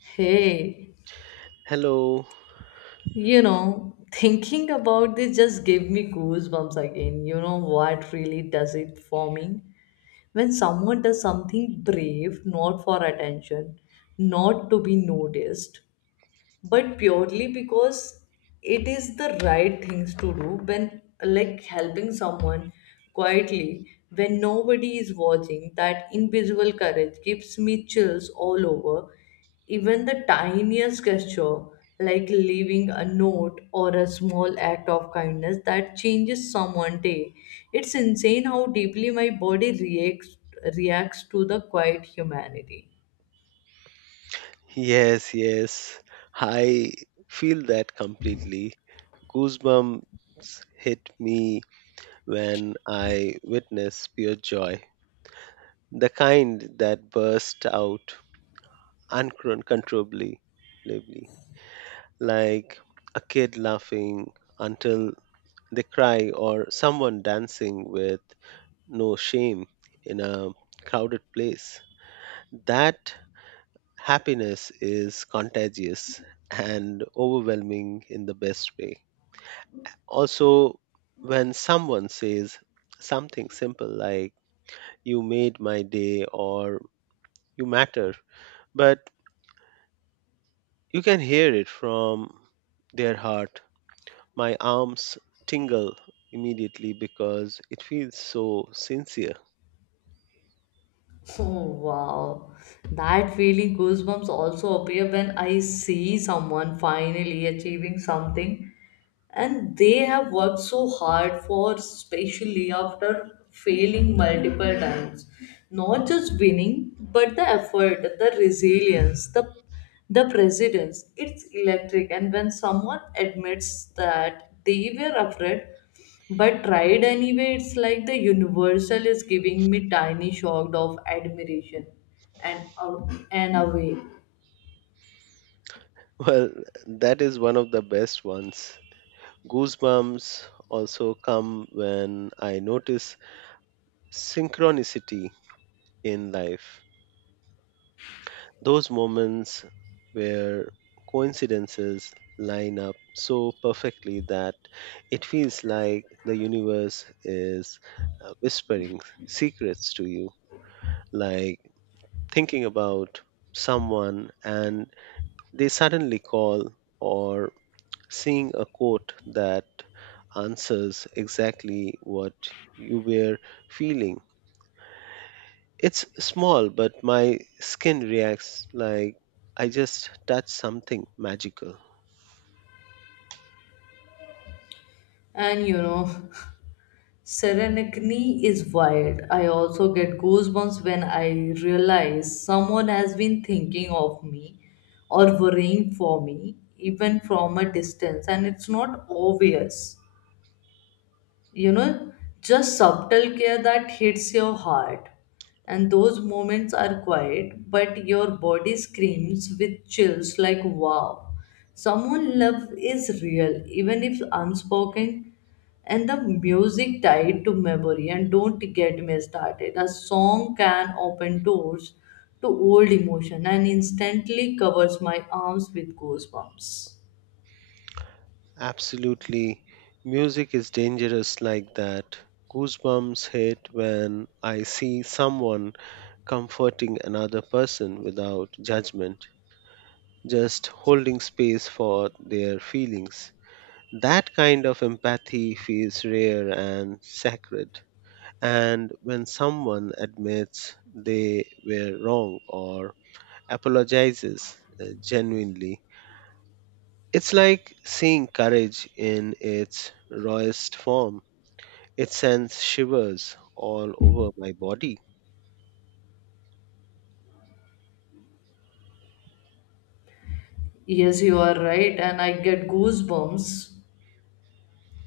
Hey, Hello. Thinking about this just gave me goosebumps again. You know what really does it for me? When someone does something brave, not for attention, not to be noticed, but purely because it is the right things to do, when like helping someone quietly, when nobody is watching, that invisible courage gives me chills all over. Even the tiniest gesture, like leaving a note or a small act of kindness that changes someone's day, it's insane how deeply my body reacts to the quiet humanity. Yes, yes. I feel that completely. Goosebumps hit me when I witness pure joy, the kind that bursts out uncontrollably, lively, like a kid laughing until they cry or someone dancing with no shame in a crowded place. That happiness is contagious and overwhelming in the best way. Also, when someone says something simple like, "You made my day" or "You matter," but you can hear it from their heart. My arms tingle immediately because it feels so sincere. Oh, wow. That feeling, goosebumps also appear when I see someone finally achieving something and they have worked so hard for, especially after failing multiple times. Not just winning, but the effort, the resilience, the precedence. It's electric. And when someone admits that they were afraid but tried anyway, it's like the universal is giving me tiny shock of admiration and aw- and away Well, that is one of the best ones. Goosebumps also come when I notice synchronicity in life. Those moments where coincidences line up so perfectly that it feels like the universe is whispering secrets to you, like thinking about someone and they suddenly call, or seeing a quote that answers exactly what you were feeling. It's small, but my skin reacts like I just touched something magical. and you know Serenity is wild. I also get goosebumps when I realize someone has been thinking of me or worrying for me, even from a distance, and it's not obvious, you know just subtle care that hits your heart. And those moments are quiet, but your body screams with chills, like wow, someone love is real even if unspoken. And the music tied to memory, and don't get me started, a song can open doors to old emotion and instantly covers my arms with goosebumps. Absolutely. Music is dangerous like that. Goosebumps hit when I see someone comforting another person without judgment, just holding space for their feelings. That kind of empathy feels rare and sacred. And when someone admits they were wrong or apologizes genuinely. It's like seeing courage in its rawest form. It sends shivers all over my body. Yes, you are right. And I get goosebumps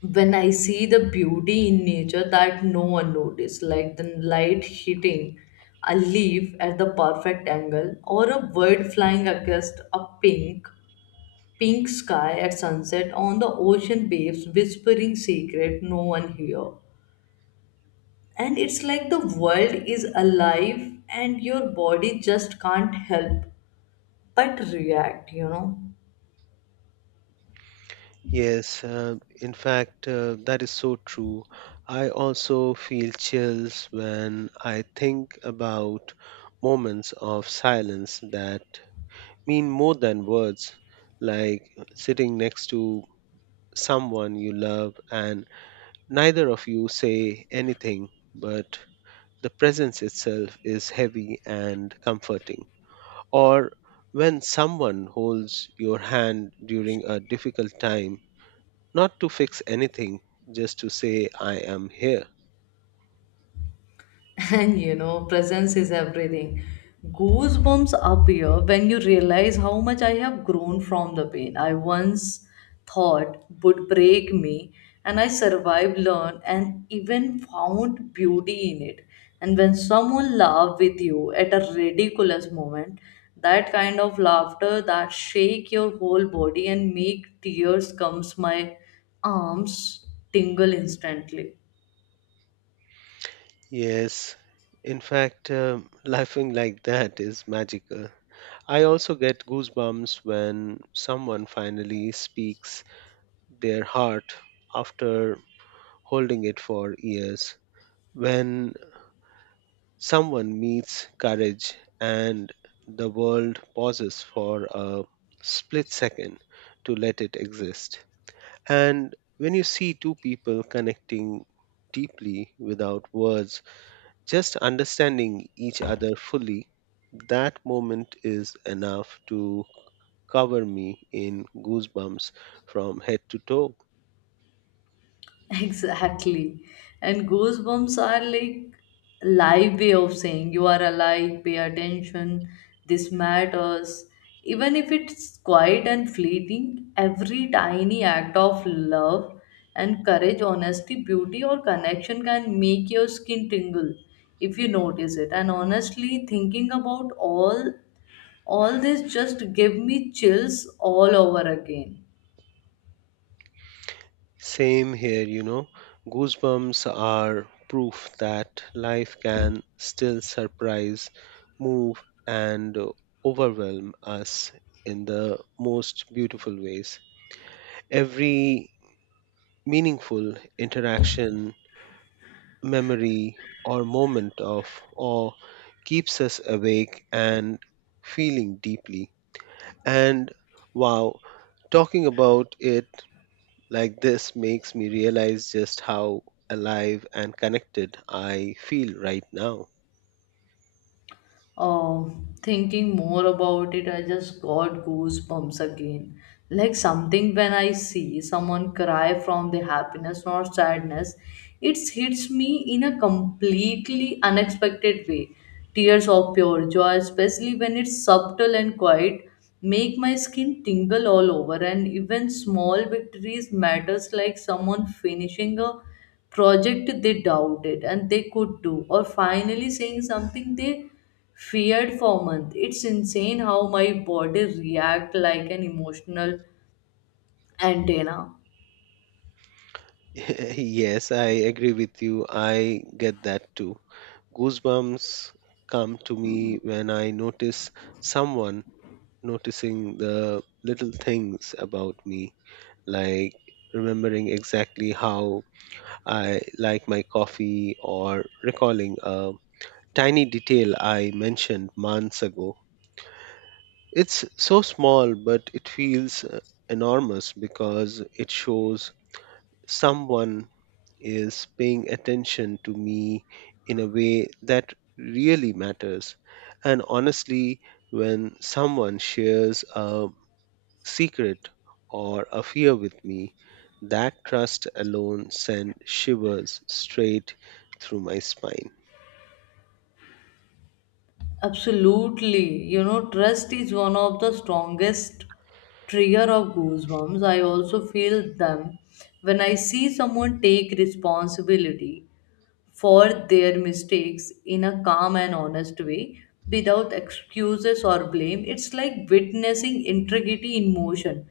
when I see the beauty in nature that no one noticed, like the light hitting a leaf at the perfect angle, or a bird flying against a pink sky at sunset, on the ocean waves whispering secret no one hear. And it's like the world is alive and your body just can't help but react. Yes, in fact, that is so true. I also feel chills when I think about moments of silence that mean more than words, like sitting next to someone you love and neither of you say anything, but the presence itself is heavy and comforting. Or when someone holds your hand during a difficult time, not to fix anything, just to say, "I am here." And presence is everything. Goosebumps appear when you realize how much I have grown from the pain I once thought would break me, and I survived, learned, and even found beauty in it. And when someone laughs with you at a ridiculous moment, that kind of laughter that shake your whole body and make tears comes, my arms tingle instantly. Yes, in fact, laughing like that is magical. I also get goosebumps when someone finally speaks their heart after holding it for years. When someone meets courage and the world pauses for a split second to let it exist. And when you see two people connecting deeply without words, just understanding each other fully, that moment is enough to cover me in goosebumps from head to toe. Exactly. And goosebumps are like live way of saying, you are alive, pay attention, this matters. Even if it's quiet and fleeting, every tiny act of love and courage, honesty, beauty, or connection can make your skin tingle if you notice it. And honestly, thinking about all this just give me chills all over again. Same here, you know. Goosebumps are proof that life can still surprise, move, and overwhelm us in the most beautiful ways. Every meaningful interaction, memory, or moment of awe keeps us awake and feeling deeply. And wow, talking about it like this makes me realize just how alive and connected I feel right now. uh, thinking more about it, I just got goosebumps again. Like something when I see someone cry from the happiness or sadness, it hits me in a completely unexpected way. Tears of pure joy, especially when it's subtle and quiet, make my skin tingle all over. And even small victories matters, like someone finishing a project they doubted and they could do, or finally saying something they feared for months. It's insane how my body react like an emotional antenna. Yes, I agree with you. I get that too. Goosebumps come to me when I notice someone noticing the little things about me, like remembering exactly how I like my coffee or recalling a tiny detail I mentioned months ago. It's so small, but it feels enormous because it shows someone is paying attention to me in a way that really matters. And honestly, when someone shares a secret or a fear with me, that trust alone sends shivers straight through my spine. Absolutely. Trust is one of the strongest trigger of goosebumps. I also feel them when I see someone take responsibility for their mistakes in a calm and honest way without excuses or blame. It's like witnessing integrity in motion.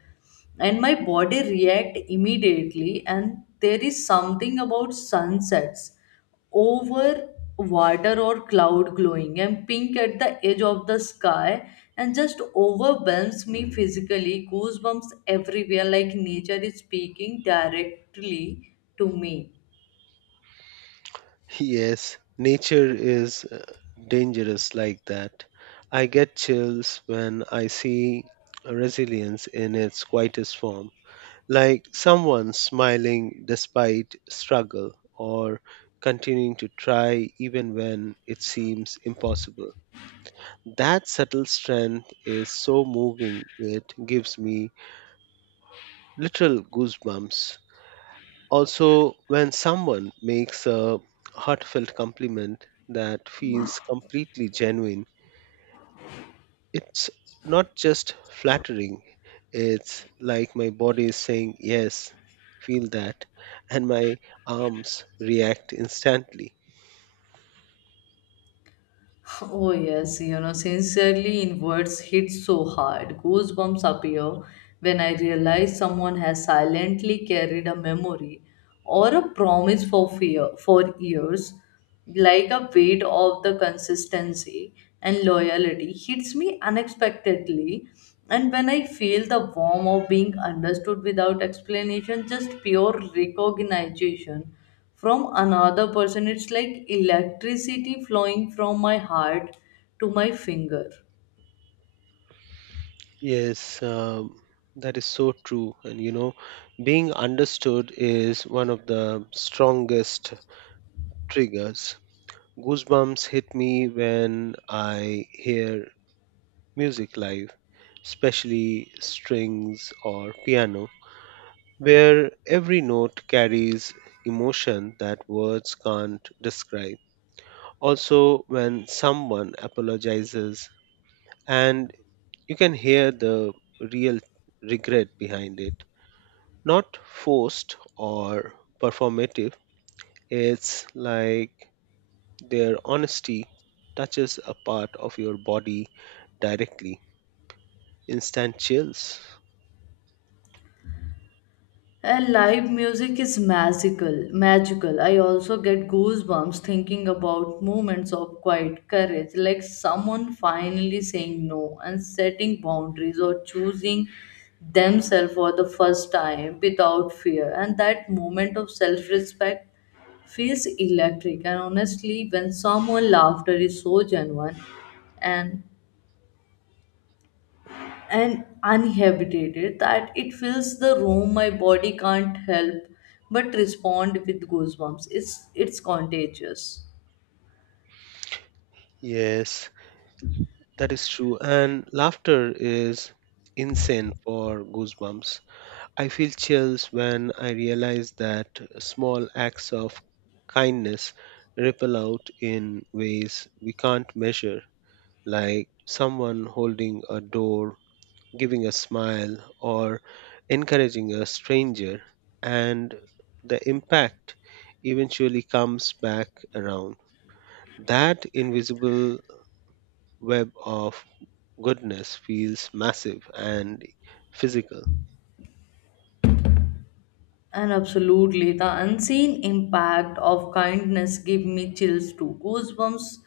And my body react immediately. And there is something about sunsets over water, or cloud glowing and pink at the edge of the sky, and just overwhelms me physically. Goosebumps everywhere, like nature is speaking directly to me. Yes, nature is dangerous like that. I get chills when I see resilience in its quietest form, like someone smiling despite struggle or continuing to try even when it seems impossible. That subtle strength is so moving, it gives me literal goosebumps. Also, when someone makes a heartfelt compliment that feels completely genuine, it's not just flattering, it's like my body is saying, "Yes, feel that," and my arms react instantly. Oh, yes, sincerely inwards hits so hard. Goosebumps appear when I realize someone has silently carried a memory or a promise for fear for years, like a weight of the consistency and loyalty hits me unexpectedly. And when I feel the warmth of being understood without explanation, just pure recognition from another person. It's like electricity flowing from my heart to my finger. Yes, that is so true. And you know, being understood is one of the strongest triggers. Goosebumps hit me when I hear music live, especially strings or piano, where every note carries emotion that words can't describe. Also, when someone apologizes and you can hear the real regret behind it, not forced or performative, it's like their honesty touches a part of your body directly. Instant chills. Live music is magical, magical. I also get goosebumps thinking about moments of quiet courage, like someone finally saying no and setting boundaries, or choosing themselves for the first time without fear. And that moment of self-respect feels electric. And honestly, when someone laughter is so genuine and and uninhabited that it fills the room, my body can't help but respond with goosebumps. It's contagious. Yes, that is true. And laughter is insane for goosebumps. I feel chills when I realize that small acts of kindness ripple out in ways we can't measure, like someone holding a door, giving a smile, or encouraging a stranger. And the impact eventually comes back around. That invisible web of goodness feels massive and physical. And absolutely, the unseen impact of kindness give me chills too. Goosebumps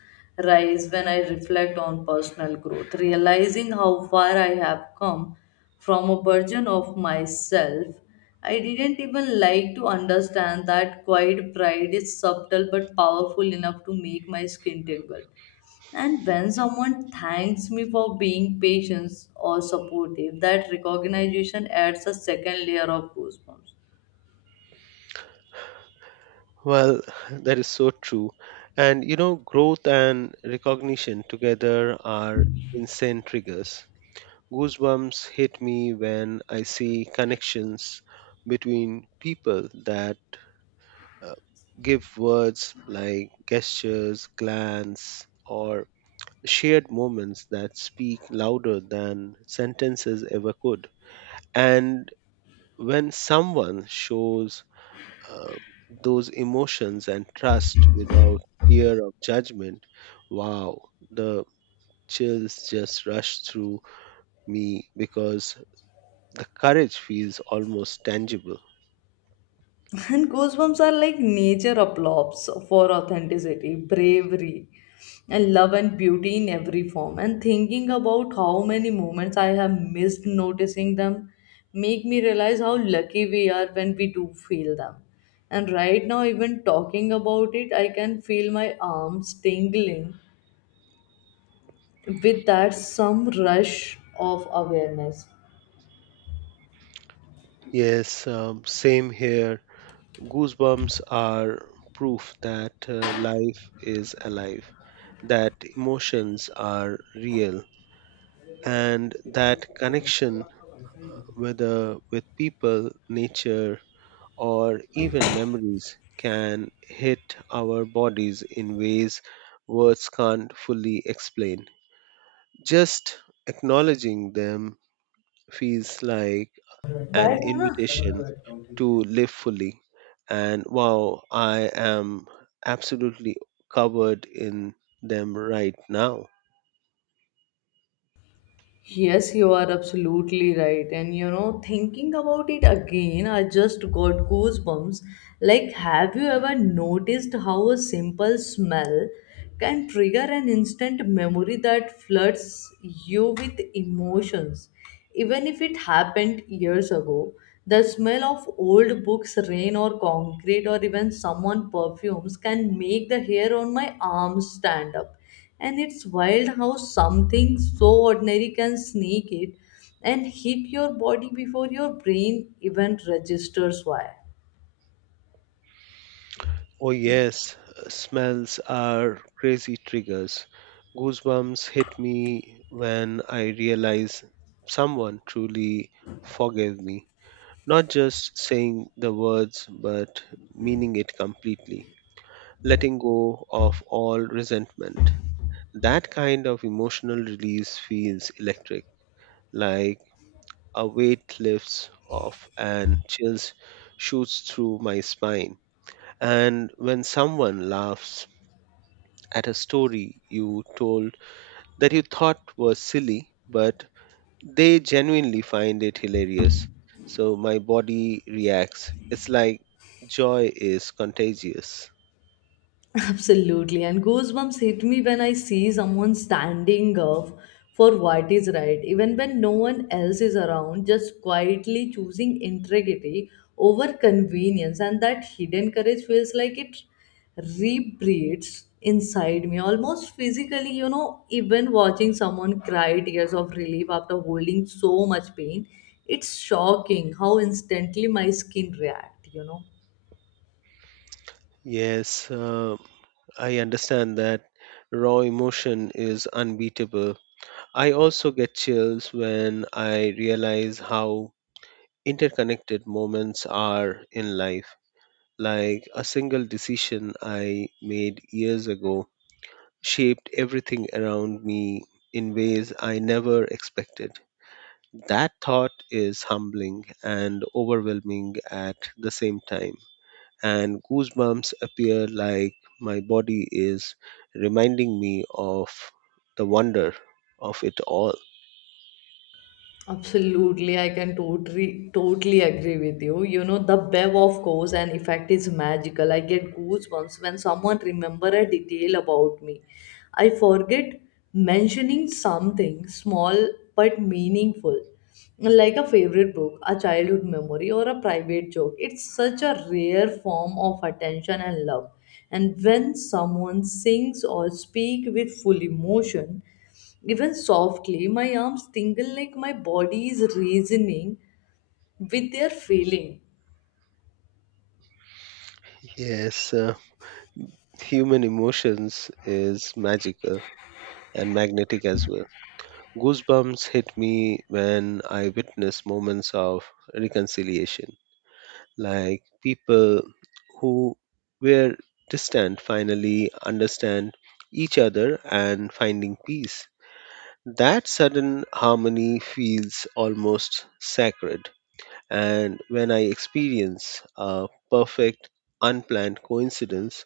rise when I reflect on personal growth, realizing how far I have come from a version of myself I didn't even like, to understand that quiet pride is subtle but powerful enough to make my skin tingle. And when someone thanks me for being patient or supportive, that recognition adds a second layer of goosebumps. Well, that is so true. And you know, growth and recognition together are insane triggers. Goosebumps hit me when I see connections between people that uh, give words like gestures, glance, or shared moments that speak louder than sentences ever could. And when someone shows uh, those emotions and trust without fear of judgment, wow, the chills just rush through me because the courage feels almost tangible. And goosebumps are like nature applause for authenticity, bravery, and love and beauty in every form. And thinking about how many moments I have missed noticing them make me realize how lucky we are when we do feel them. And right now, even talking about it, I can feel my arms tingling with that some rush of awareness. Yes, same here. Goosebumps are proof that life is alive, that emotions are real, and that connection, uh, whether with people, nature, or even memories, can hit our bodies in ways words can't fully explain. Just acknowledging them feels like an But invitation to live fully. And wow, I am absolutely covered in them right now. Yes, you are absolutely right. And thinking about it again, I just got goosebumps. Like, have you ever noticed how a simple smell can trigger an instant memory that floods you with emotions? Even if it happened years ago, the smell of old books, rain, or concrete, or even someone perfumes can make the hair on my arms stand up. And it's wild how something so ordinary can sneak it and hit your body before your brain even registers why. Oh, yes, smells are crazy triggers. Goosebumps hit me when I realize someone truly forgave me. Not just saying the words, but meaning it completely, letting go of all resentment. That kind of emotional release feels electric, like a weight lifts off and chills shoots through my spine. And when someone laughs at a story you told that you thought was silly, but they genuinely find it hilarious. So my body reacts. It's like joy is contagious. Absolutely. And goosebumps hit me when I see someone standing up for what is right, even when no one else is around, just quietly choosing integrity over convenience. And that hidden courage feels like it rebreathes inside me, almost physically. Even watching someone cry tears of relief after holding so much pain, it's shocking how instantly my skin react. Yes, I understand that raw emotion is unbeatable. I also get chills when I realize how interconnected moments are in life. Like a single decision I made years ago shaped everything around me in ways I never expected. That thought is humbling and overwhelming at the same time, and goosebumps appear like my body is reminding me of the wonder of it all. Absolutely, I can totally agree with you. The bev of course and effect is magical. I get goosebumps when someone remember a detail about me. I forget mentioning something small but meaningful, like a favorite book, a childhood memory, or a private joke. It's such a rare form of attention and love. And when someone sings or speak with full emotion, even softly, my arms tingle like my body is reasoning with their feeling. Yes, human emotions is magical and magnetic as well. Goosebumps hit me when I witness moments of reconciliation, like people who were distant finally understand each other and finding peace. That sudden harmony feels almost sacred. And when I experience a perfect, unplanned coincidence,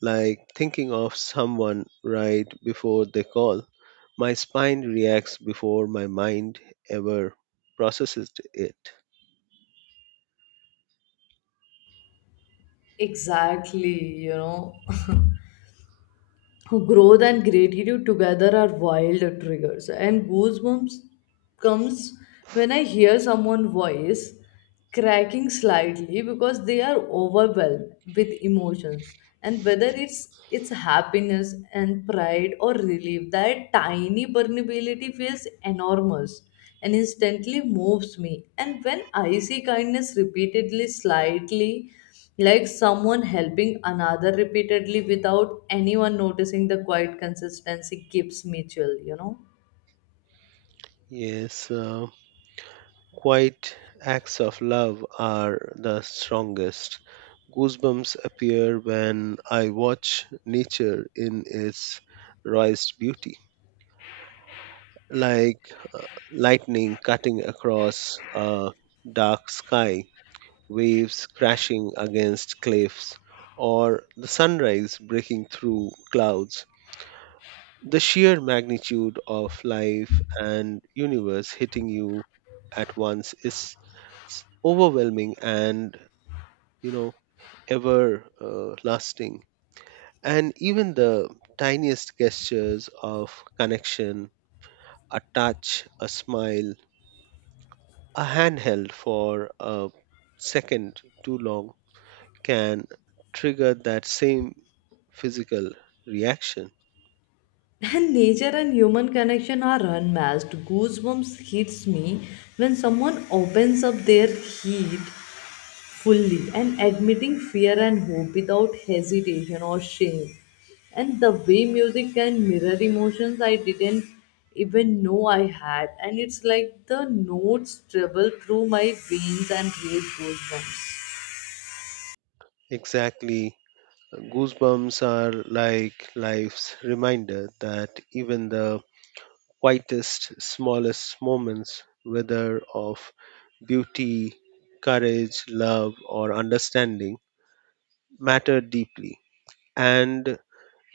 like thinking of someone right before they call, my spine reacts before my mind ever processes it. Exactly. Growth and gratitude together are wild triggers. And goosebumps comes when I hear someone's voice cracking slightly because they are overwhelmed with emotions. And whether it's happiness and pride or relief, that tiny permeability feels enormous and instantly moves me. And when I see kindness repeatedly slightly, like someone helping another repeatedly without anyone noticing, the quiet consistency gives mutual. Yes, quiet acts of love are the strongest. Goosebumps appear when I watch nature in its rawest beauty, like lightning cutting across a dark sky, waves crashing against cliffs, or the sunrise breaking through clouds. The sheer magnitude of life and universe hitting you at once is overwhelming and, you know, ever lasting. And even the tiniest gestures of connection, a touch, a smile, a hand held for a second too long, can trigger that same physical reaction. And nature and human connection are unmatched. Goosebumps hits me when someone opens up their heat fully and admitting fear and hope without hesitation or shame. And the way music can mirror emotions I didn't even know I had. And it's like the notes travel through my veins and raise goosebumps. Exactly. Goosebumps are like life's reminder that even the quietest, smallest moments, whether of beauty, courage, love, or understanding, matter deeply. And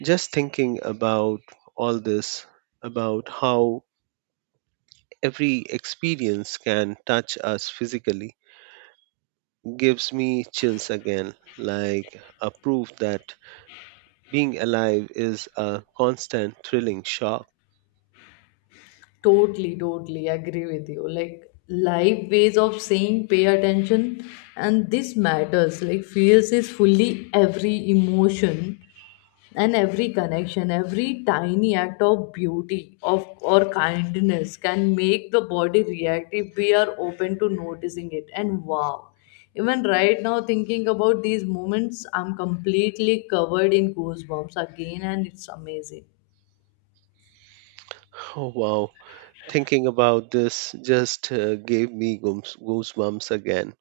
just thinking about all this, about how every experience can touch us physically, gives me chills again, like a proof that being alive is a constant thrilling shock. Totally, totally agree with you. Like live ways of saying, pay attention, and this matters. Like feels is fully every emotion and every connection, every tiny act of beauty of or kindness can make the body react if we are open to noticing it. And wow. Even right now, thinking about these moments, I'm completely covered in goosebumps again, and it's amazing. Oh, wow. Thinking about this just gave me goosebumps again.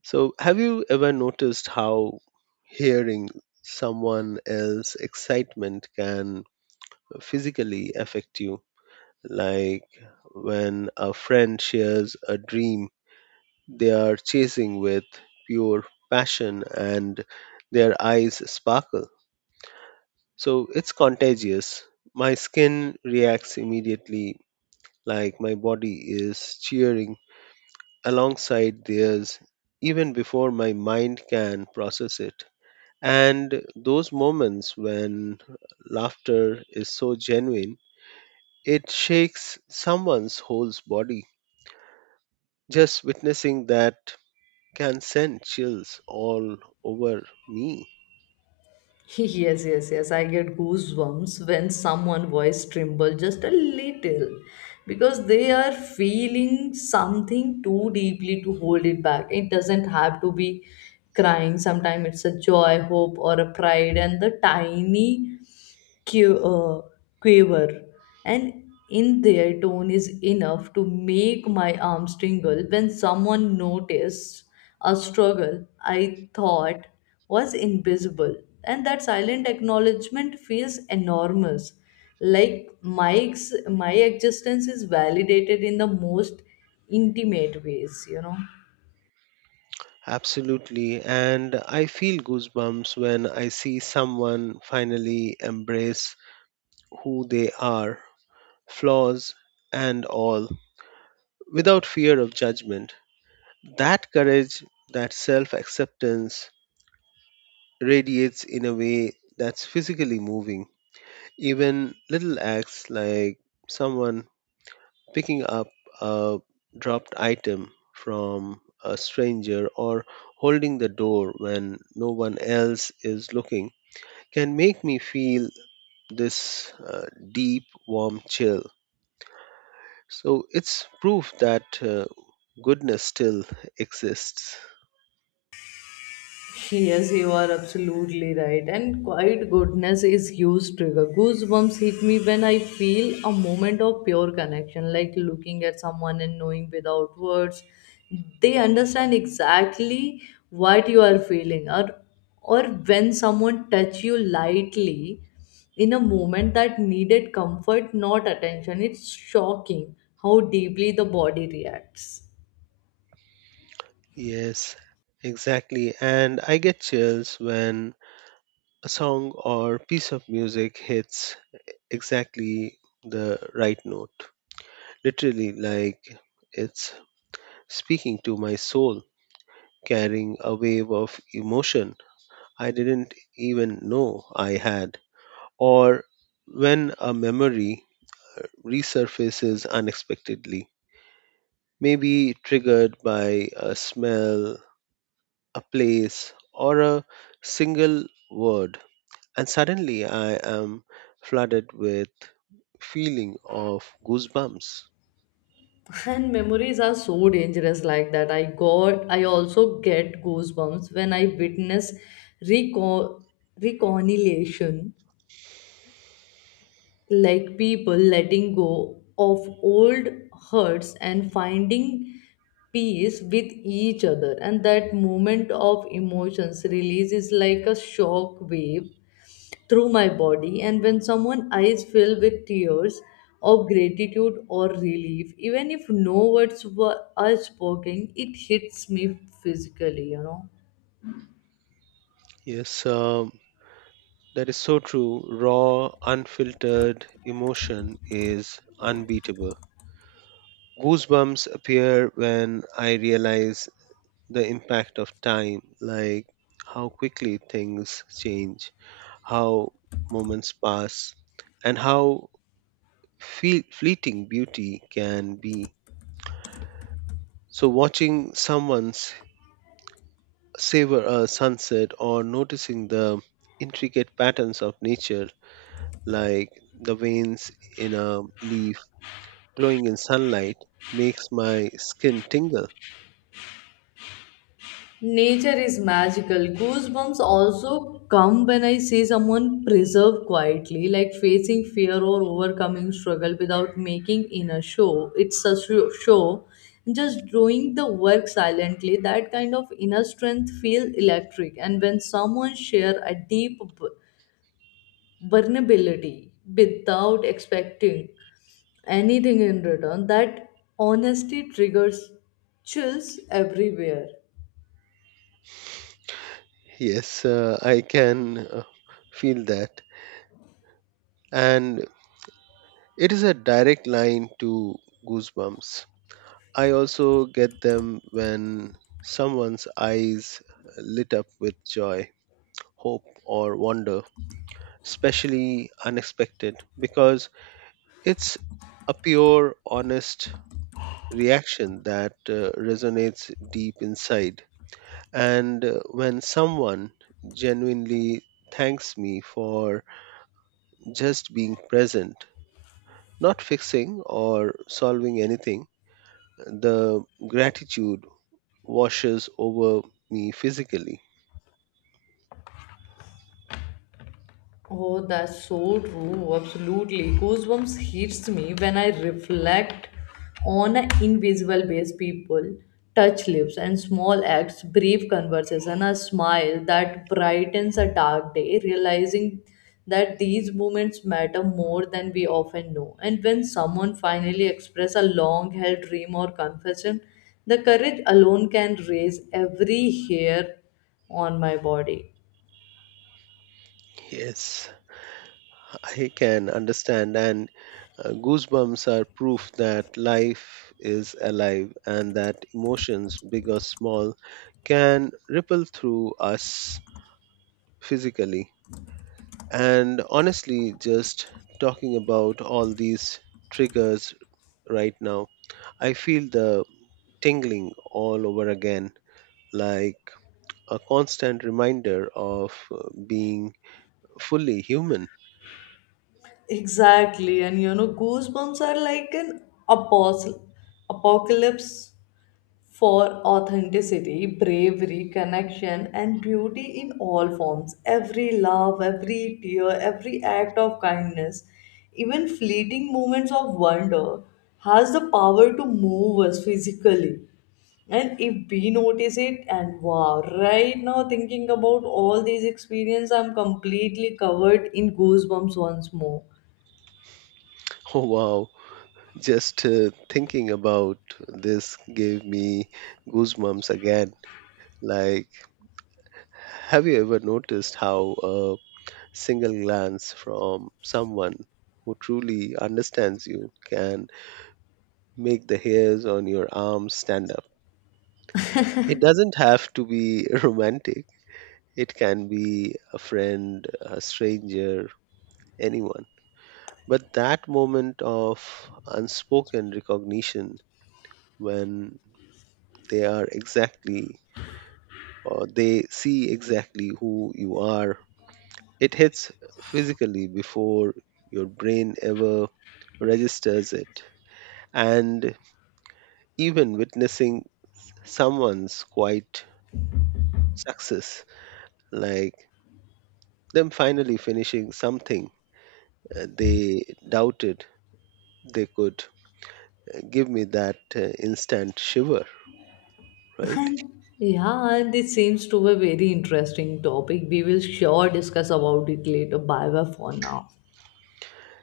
So, have you ever noticed how hearing someone else's excitement can physically affect you? Like when a friend shares a dream they are chasing with pure passion and their eyes sparkle. So, it's contagious. My skin reacts immediately, like my body is cheering alongside theirs even before my mind can process it. And those moments when laughter is so genuine, it shakes someone's whole body. Just witnessing that can send chills all over me. Yes, yes, yes. I get goosebumps when someone voice tremble just a little because they are feeling something too deeply to hold it back. It doesn't have to be crying. Sometimes it's a joy, hope, or a pride, and the tiny que- uh, quaver, and in their tone is enough to make my arms tingle when someone noticed a struggle I thought was invisible. And that silent acknowledgement feels enormous. Like my existence is validated in the most intimate ways. Absolutely. And I feel goosebumps when I see someone finally embrace who they are, flaws and all, without fear of judgment. That courage, that self acceptance radiates in a way that's physically moving. Even little acts like someone picking up a dropped item from a stranger or holding the door when no one else is looking can make me feel this deep, warm chill. So it's proof that goodness still exists. Yes, you are absolutely right. And quiet goodness is huge trigger. Goosebumps hit me when I feel a moment of pure connection, like looking at someone and knowing without words. They understand exactly what you are feeling. Or when someone touch you lightly in a moment that needed comfort, not attention. It's shocking how deeply the body reacts. Yes, exactly. And I get chills when a song or piece of music hits exactly the right note. Literally, like it's speaking to my soul, carrying a wave of emotion I didn't even know I had. Or when a memory resurfaces unexpectedly, maybe triggered by a smell, a place, or a single word. And suddenly I am flooded with feeling of goosebumps. And memories are so dangerous like that. I also get goosebumps when I witness reco- reconciliation, like people letting go of old hurts and finding peace with each other. And that moment of emotions release is like a shock wave through my body. And when someone's eyes fill with tears of gratitude or relief, even if no words were are spoken, it hits me physically. Yes, that is so true. Raw, unfiltered emotion is unbeatable. Goosebumps appear when I realize the impact of time, like how quickly things change, how moments pass, and how fleeting beauty can be. So, watching someone's savor a sunset or noticing the intricate patterns of nature, like the veins in a leaf glowing in sunlight, makes my skin tingle. Nature is magical. Goosebumps also come when I see someone preserve quietly, like facing fear or overcoming struggle without making in a show. It's a show. Just doing the work silently, that kind of inner strength feel electric. And when someone share a deep vulnerability without expecting anything in return, that honesty triggers chills everywhere. Yes, I can feel that. And it is a direct line to goosebumps. I also get them when someone's eyes lit up with joy, hope, or wonder, especially unexpected, because it's a pure, honest reaction that resonates deep inside. And when someone genuinely thanks me for just being present, not fixing or solving anything, the gratitude washes over me physically. Oh, that's so true. Absolutely. Goosebumps hits me when I reflect on an invisible base people, touch lips and small acts, brief conversation, a smile that brightens a dark day, realizing that these moments matter more than we often know. And when someone finally expresses a long held dream or confession, the courage alone can raise every hair on my body. Yes, I can understand. And goosebumps are proof that life is alive and that emotions, big or small, can ripple through us physically. And honestly, just talking about all these triggers right now, I feel the tingling all over again, like a constant reminder of being fully human. Exactly, and goosebumps are like an apostle, apocalypse for authenticity, bravery, connection, and beauty in all forms. Every love, every tear, every act of kindness, even fleeting moments of wonder, has the power to move us physically. And if we notice it, and wow, right now thinking about all these experiences, I'm completely covered in goosebumps once more. Oh, wow. Just thinking about this gave me goosebumps again. Like, have you ever noticed how a single glance from someone who truly understands you can make the hairs on your arms stand up? It doesn't have to be romantic, it can be a friend, a stranger, anyone. But that moment of unspoken recognition, when they are exactly they see exactly who you are. It hits physically before your brain ever registers it. And even witnessing someone's quiet success, like them finally finishing something they doubted they could, give me that instant shiver, right? And yeah, and it seems to be a very interesting topic. We will sure discuss about it later. Bye bye for now.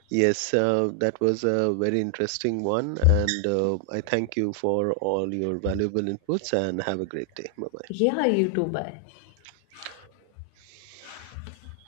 Yes, that was a very interesting one. And I thank you for all your valuable inputs and have a great day. Bye bye. Yeah, you too. Bye.